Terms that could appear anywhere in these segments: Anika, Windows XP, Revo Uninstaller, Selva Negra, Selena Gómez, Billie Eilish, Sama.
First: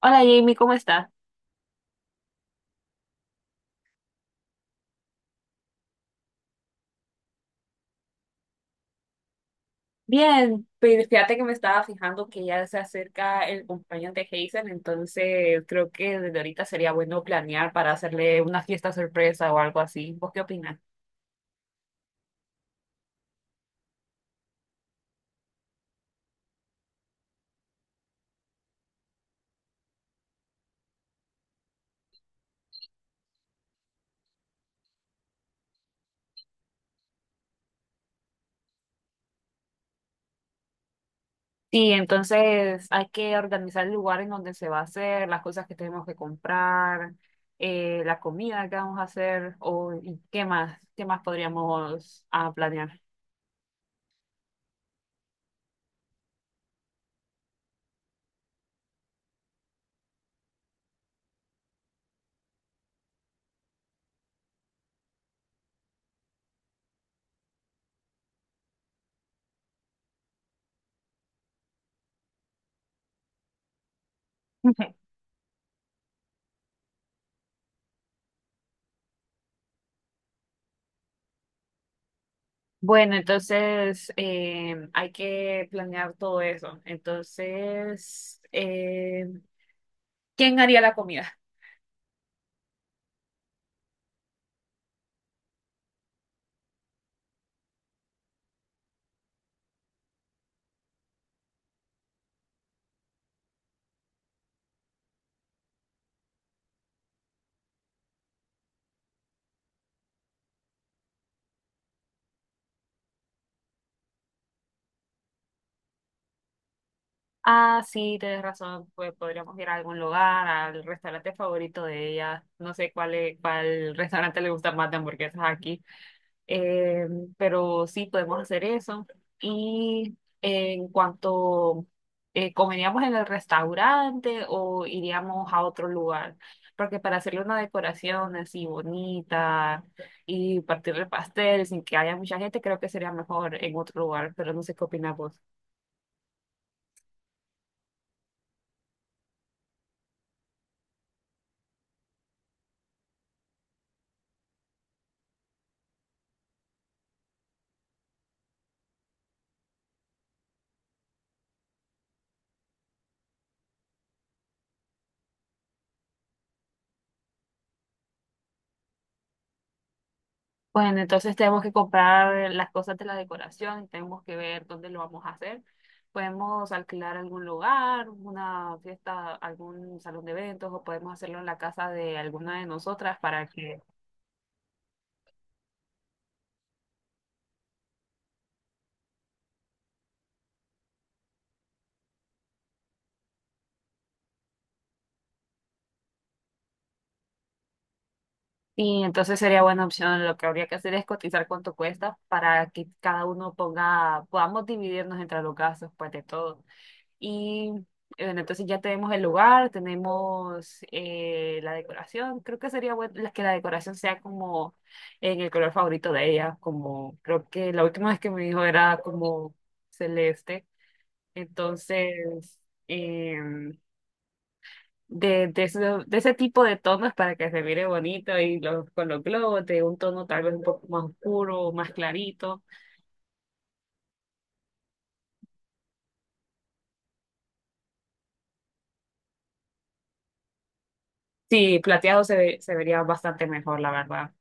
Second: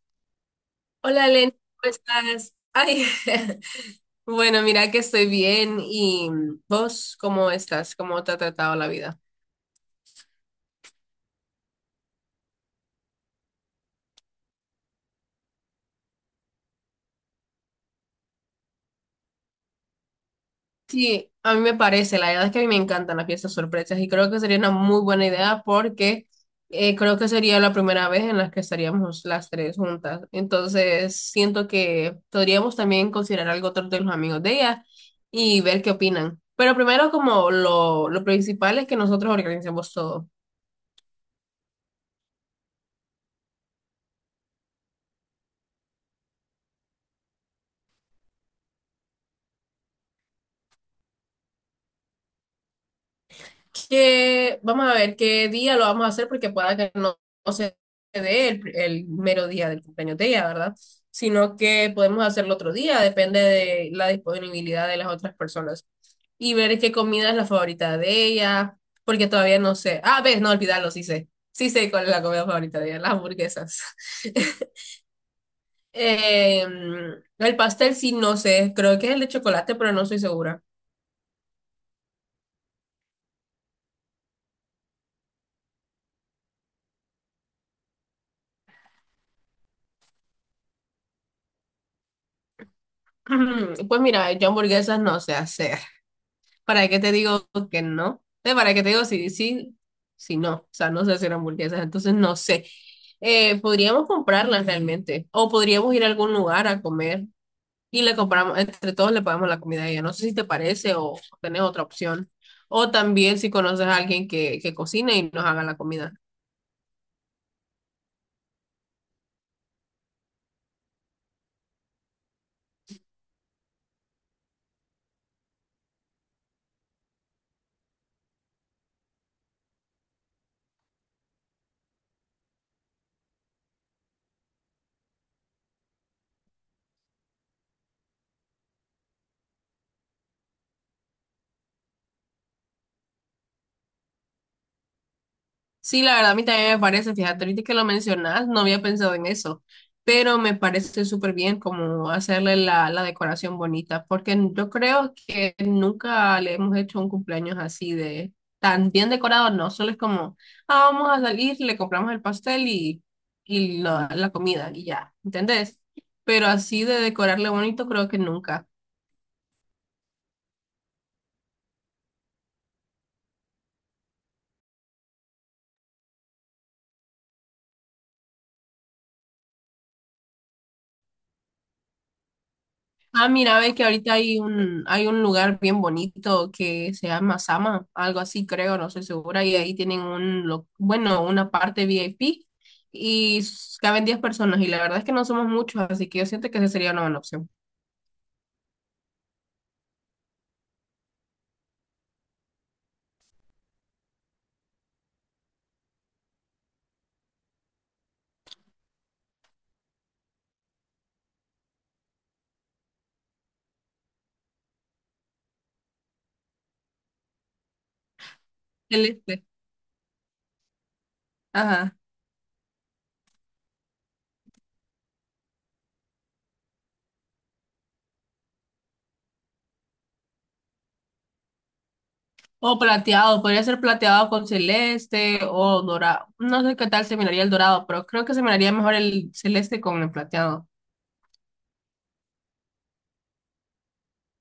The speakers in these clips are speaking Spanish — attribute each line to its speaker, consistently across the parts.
Speaker 1: Hola Jamie, ¿cómo estás?
Speaker 2: Hola, Len, ¿cómo estás? Ay, bueno, mira que estoy bien y vos, ¿cómo estás? ¿Cómo te ha tratado la vida?
Speaker 1: Bien, pues fíjate que me estaba fijando que ya se acerca el cumpleaños de Hazel, entonces creo que desde ahorita sería bueno planear para hacerle una fiesta sorpresa o algo así. ¿Vos qué opinas?
Speaker 2: Sí, a mí me parece, la verdad es que a mí me encantan las fiestas sorpresas y creo que sería una muy buena idea porque creo que sería la primera vez en la que estaríamos las tres juntas. Entonces, siento que podríamos también considerar algo otro de los amigos de ella y ver qué opinan. Pero primero, como lo principal es que nosotros organicemos todo.
Speaker 1: Sí, entonces hay que organizar el lugar en donde se va a hacer, las cosas que tenemos que comprar, la comida que vamos a hacer o y qué más podríamos planear.
Speaker 2: Que vamos a ver qué día lo vamos a hacer porque pueda que no se dé el mero día del cumpleaños de ella, ¿verdad? Sino que podemos hacerlo otro día, depende de la disponibilidad de las otras personas. Y ver qué comida es la favorita de ella, porque todavía no sé. Ah, ves, no olvidarlo, sí sé. Sí sé cuál es la comida favorita de ella, las hamburguesas. El pastel sí, no sé, creo que es el de chocolate, pero no estoy segura.
Speaker 1: Bueno, entonces hay que planear todo eso. Entonces, ¿quién haría la comida?
Speaker 2: Pues mira, yo hamburguesas no sé hacer. ¿Para qué te digo que no? ¿Para qué te digo si sí, si no? O sea, no sé hacer hamburguesas, entonces no sé. Podríamos comprarlas realmente, o podríamos ir a algún lugar a comer y le compramos, entre todos le pagamos la comida a ella. No sé si te parece o tenés otra opción. O también si conoces a alguien que cocine y nos haga la comida.
Speaker 1: Ah, sí, tienes razón. Pues podríamos ir a algún lugar, al restaurante favorito de ella. No sé cuál restaurante le gusta más de hamburguesas aquí. Eh, pero sí, podemos hacer eso. Y en cuanto comeríamos en el restaurante o iríamos a otro lugar, porque para hacerle una decoración así bonita y partir el pastel sin que haya mucha gente, creo que sería mejor en otro lugar, pero no sé qué opinas vos.
Speaker 2: Sí, la verdad, a mí también me parece, fíjate, ahorita que lo mencionas, no había pensado en eso, pero me parece súper bien como hacerle la decoración bonita, porque yo creo que nunca le hemos hecho un cumpleaños así de tan bien decorado, no, solo es como, ah, vamos a salir, le compramos el pastel y la comida y ya, ¿entendés? Pero así de decorarle bonito, creo que nunca.
Speaker 1: Bueno, entonces tenemos que comprar las cosas de la decoración, tenemos que ver dónde lo vamos a hacer. Podemos alquilar algún lugar, una fiesta, algún salón de eventos o podemos hacerlo en la casa de alguna de nosotras
Speaker 2: Ah,
Speaker 1: para
Speaker 2: mira, ve
Speaker 1: que...
Speaker 2: que ahorita hay un lugar bien bonito que se llama Sama, algo así creo, no estoy segura, y ahí tienen un, lo- bueno, una parte VIP y s- caben 10 personas y la verdad es que no somos muchos, así que yo siento que esa sería una buena opción.
Speaker 1: Y entonces sería buena opción. Lo que habría que hacer es cotizar cuánto cuesta para que cada uno ponga, podamos dividirnos entre los gastos, pues de todo. Y bueno, entonces ya tenemos el lugar, tenemos la decoración. Creo que sería bueno que la decoración sea como en el color favorito de ella, como creo que la última vez que me dijo era
Speaker 2: Celeste,
Speaker 1: como celeste.
Speaker 2: ajá.
Speaker 1: Entonces, em, ese, de ese tipo de tonos para que se mire bonito y los, con los globos, de un tono tal vez un poco más oscuro, más clarito.
Speaker 2: O plateado, podría ser plateado con celeste o dorado. No sé qué tal se miraría el dorado, pero creo que se miraría mejor el celeste con el plateado.
Speaker 1: Sí, se vería bastante mejor, la verdad.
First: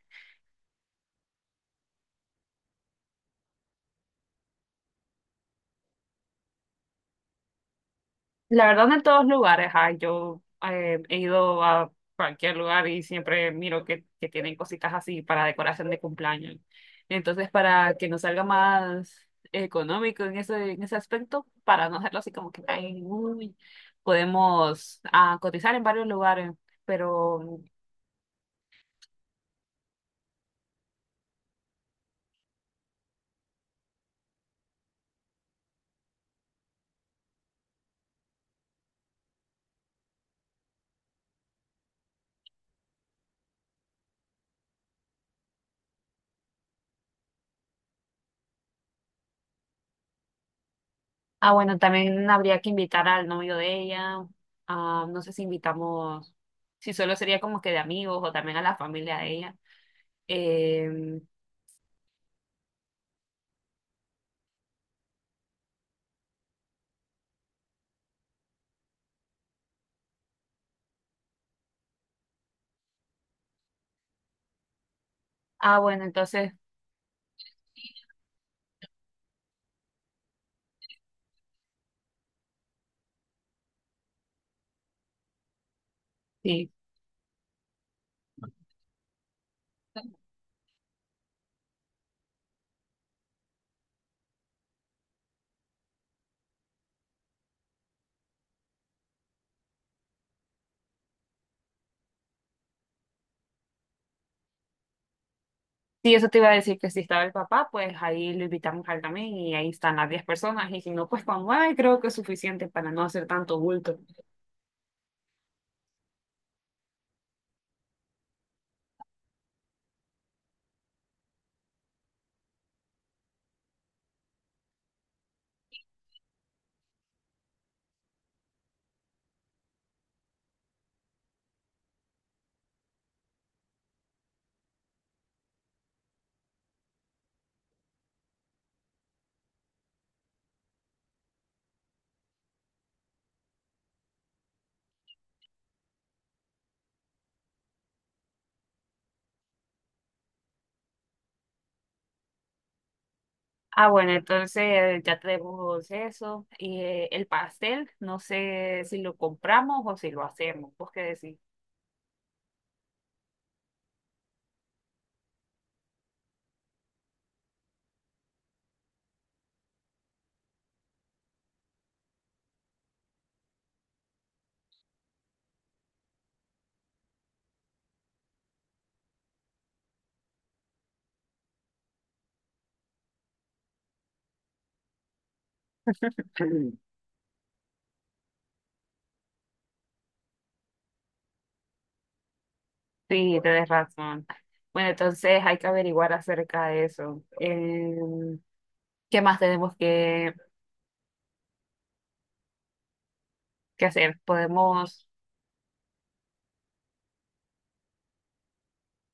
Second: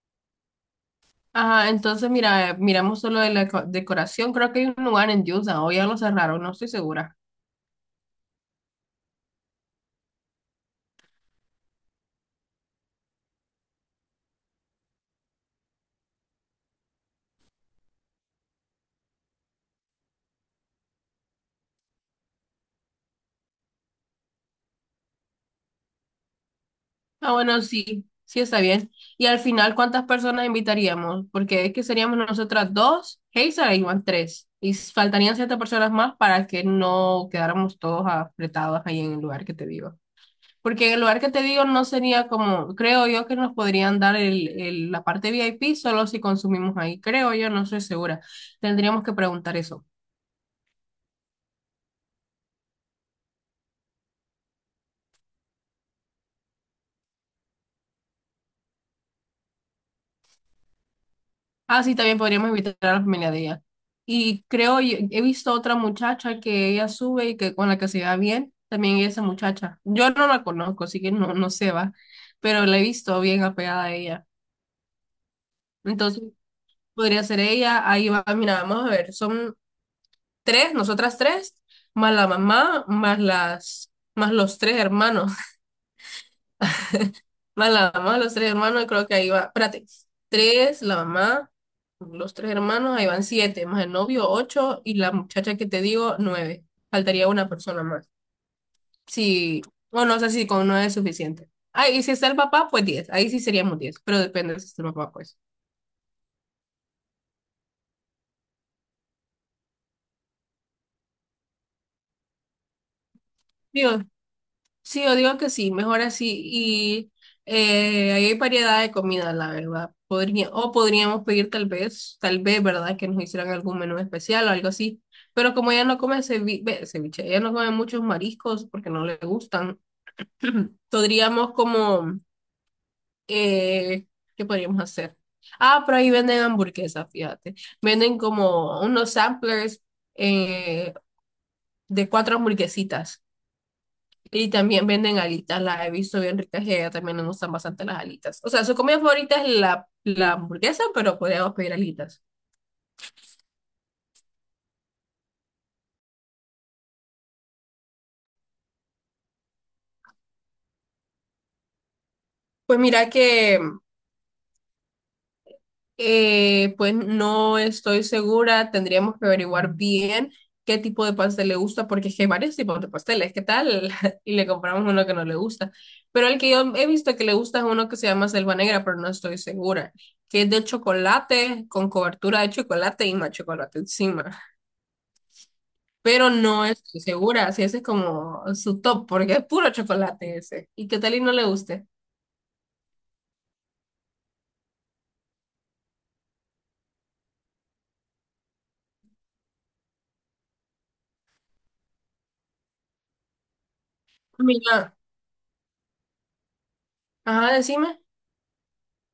Speaker 2: Ajá, entonces mira, miramos solo de la co- decoración. Creo que hay un lugar en Utah, o ya lo cerraron, no estoy segura.
Speaker 1: La verdad, no en todos lugares, ah, yo he ido a cualquier lugar y siempre miro que tienen cositas así para decoración de cumpleaños. Entonces, para que nos salga más económico en ese aspecto, para no hacerlo así como que, ay, uy, podemos cotizar en varios lugares,
Speaker 2: Ah,
Speaker 1: pero,
Speaker 2: bueno, sí, sí está bien. Y al final, ¿cuántas personas invitaríamos? Porque es que seríamos nosotras dos, Hazel y Iván tres. Y s- faltarían siete personas más para que no quedáramos todos apretados ahí en el lugar que te digo. Porque en el lugar que te digo no sería como, creo yo que nos podrían dar el- la parte VIP solo si consumimos ahí. Creo yo, no estoy segura. Tendríamos que preguntar eso.
Speaker 1: ah, bueno, también habría que invitar al novio de ella, ah, no sé si invitamos, si solo sería como que de amigos o también a la familia de ella. Em,
Speaker 2: Ah, sí, también podríamos invitar a la familia de ella. Y creo, y- he visto otra muchacha que ella sube y que con la que se va bien, también esa muchacha. Yo no la conozco, así que no, no se va, pero la he visto bien apegada a ella.
Speaker 1: ah, bueno,
Speaker 2: Entonces,
Speaker 1: entonces
Speaker 2: podría ser ella, ahí va, mira, vamos a ver, son tres, nosotras tres, más la mamá, más las, más los tres hermanos.
Speaker 1: sí.
Speaker 2: Van la mamá, los tres hermanos, y creo que ahí va, espérate, tres, la mamá, los tres hermanos, ahí van siete, más el novio, ocho, y la muchacha que te digo, nueve. Faltaría una persona más. Sí, bueno, no sé si con nueve es suficiente. Ah, y si está el papá, pues diez. Ahí sí seríamos diez, pero depende si está el papá, pues.
Speaker 1: Sí, eso te iba a decir que si estaba el papá, pues ahí lo invitamos al también y ahí están las 10 personas y si no, pues con 9 creo que es suficiente para no hacer tanto
Speaker 2: Digo,
Speaker 1: bulto.
Speaker 2: sí, yo digo que sí, mejor así. Y ahí hay variedad de comida, la verdad. Podría, o podríamos pedir tal vez, ¿verdad? Que nos hicieran algún menú especial o algo así. Pero como ella no come cevi- ve, ceviche, ella no come muchos mariscos porque no le gustan, podríamos como, eh, ¿qué podríamos hacer? Ah, pero ahí venden hamburguesas, fíjate. Venden como unos samplers eh, de cuatro hamburguesitas. Y también venden alitas, las he visto bien ricas y allá también nos gustan bastante las alitas. O sea, su comida favorita es la hamburguesa, pero podríamos pedir alitas.
Speaker 1: Ah, bueno, entonces ya tenemos eso y el pastel, no sé si lo compramos o si lo hacemos, ¿vos qué decís?
Speaker 2: Pues mira que, pues no estoy segura, tendríamos que averiguar bien qué tipo de pastel le gusta, porque es que hay varios tipos de pasteles, ¿qué tal? Y le compramos uno que no le gusta. Pero el que yo he visto que le gusta es uno que se llama Selva Negra, pero no estoy segura, que es de chocolate, con cobertura de chocolate y más chocolate encima. Pero no estoy segura si ese es como su top, porque es puro chocolate ese. ¿Y qué tal y no le guste?
Speaker 1: Sí, tenés razón. Bueno, entonces hay que averiguar acerca de eso. Em, ¿qué más tenemos que hacer?
Speaker 2: Mira,
Speaker 1: Podemos...
Speaker 2: ajá, decime.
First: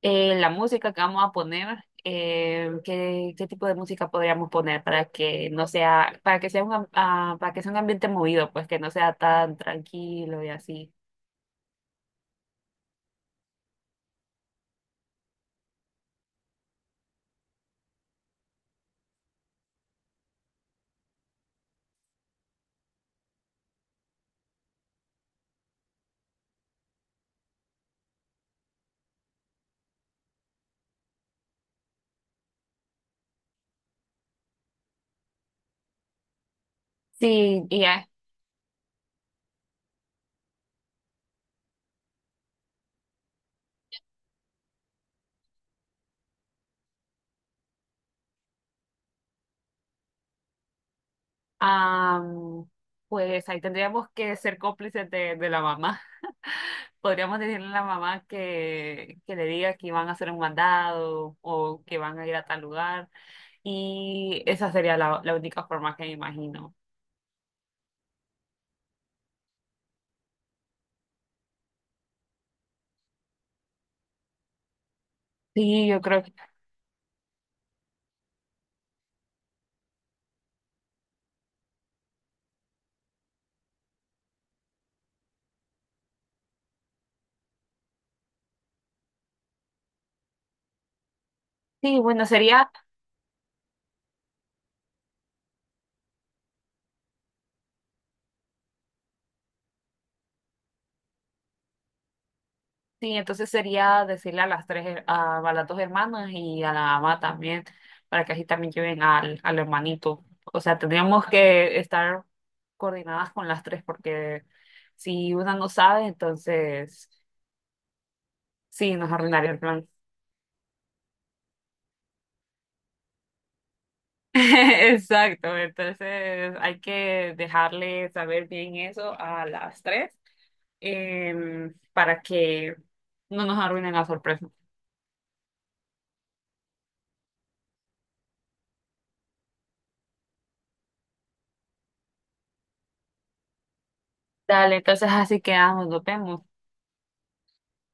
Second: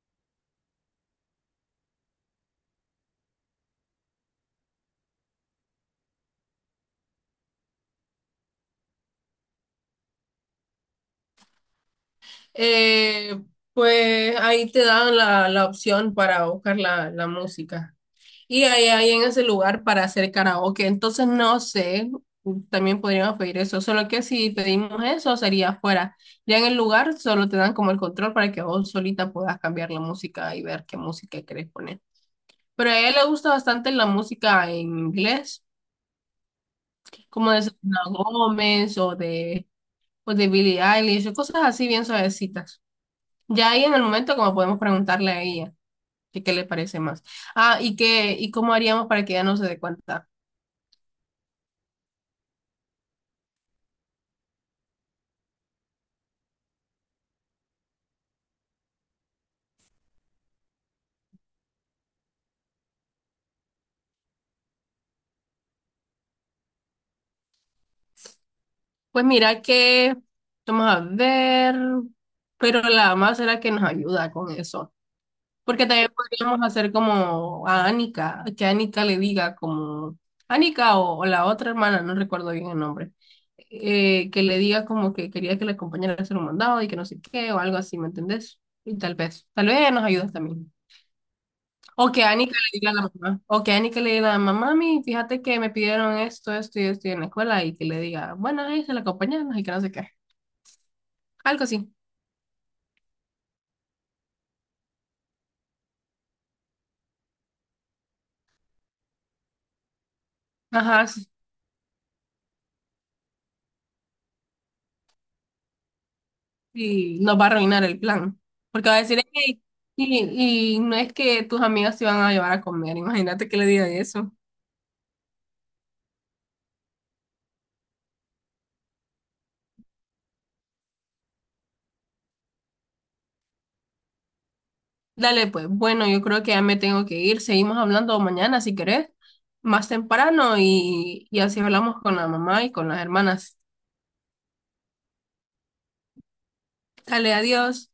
Speaker 1: la música que vamos a poner, ¿qué, qué tipo de música podríamos poner para que no sea, para que sea un, para que sea un ambiente movido, pues que no sea tan tranquilo y así.
Speaker 2: Eh, pues ahí te dan la opción para buscar la música. Y ahí hay en ese lugar para hacer karaoke. Entonces no sé, también podríamos pedir eso. Solo que si pedimos eso sería afuera. Ya en el lugar solo te dan como el control para que vos solita puedas cambiar la música y ver qué música querés poner. Pero a ella le gusta bastante la música en inglés, como de
Speaker 1: Sí, y
Speaker 2: Selena
Speaker 1: ya,
Speaker 2: Gómez o de Billie Eilish, o cosas así bien suavecitas. Ya ahí en el momento, como podemos preguntarle a ella que qué le parece más. Ah, y qué, y cómo haríamos para que ella no se dé cuenta.
Speaker 1: am, pues ahí tendríamos que ser cómplices de la mamá. Podríamos decirle a la mamá que le diga que van a hacer un mandado o que van a ir a tal lugar. Y esa sería la única forma que me imagino.
Speaker 2: Pues mira que, vamos a ver, pero la mamá será que nos ayuda con eso. Porque
Speaker 1: Sí, yo
Speaker 2: también
Speaker 1: creo que
Speaker 2: podríamos hacer como a Anika, que Anika le diga como, Anika o la otra hermana, no recuerdo bien el nombre, que le diga como que quería que la acompañara a hacer un mandado y que no sé qué o algo así, ¿me entendés? Y tal vez ella nos ayudas también.
Speaker 1: sí,
Speaker 2: O que
Speaker 1: bueno,
Speaker 2: Anika le
Speaker 1: sería.
Speaker 2: diga a la mamá, o que Anika le diga a la mamá, mami, fíjate que me pidieron esto, esto y esto en la escuela y que le diga, bueno, ahí se la acompañamos y que no sé qué. Algo así.
Speaker 1: Sí, entonces sería decirle a las tres, a las dos hermanas y a la mamá también, para que así también lleven al hermanito. O sea,
Speaker 2: Ajá, sí.
Speaker 1: tendríamos que estar coordinadas con las tres, porque si una no sabe, entonces
Speaker 2: Y nos va a arruinar el plan. Porque
Speaker 1: sí,
Speaker 2: va a
Speaker 1: nos
Speaker 2: decir,
Speaker 1: arruinaría el
Speaker 2: "Ey,
Speaker 1: plan.
Speaker 2: y no es que tus amigas se van a llevar a comer", imagínate que le diga eso.
Speaker 1: Exacto, entonces hay que dejarle saber bien eso a las tres, para que no nos arruinen la sorpresa.
Speaker 2: Dale, pues, bueno, yo creo que ya me tengo que ir. Seguimos hablando mañana, si querés, más temprano, y así hablamos con la mamá y con las hermanas.
Speaker 1: Dale, entonces así quedamos, nos vemos.
Speaker 2: Dale, adiós.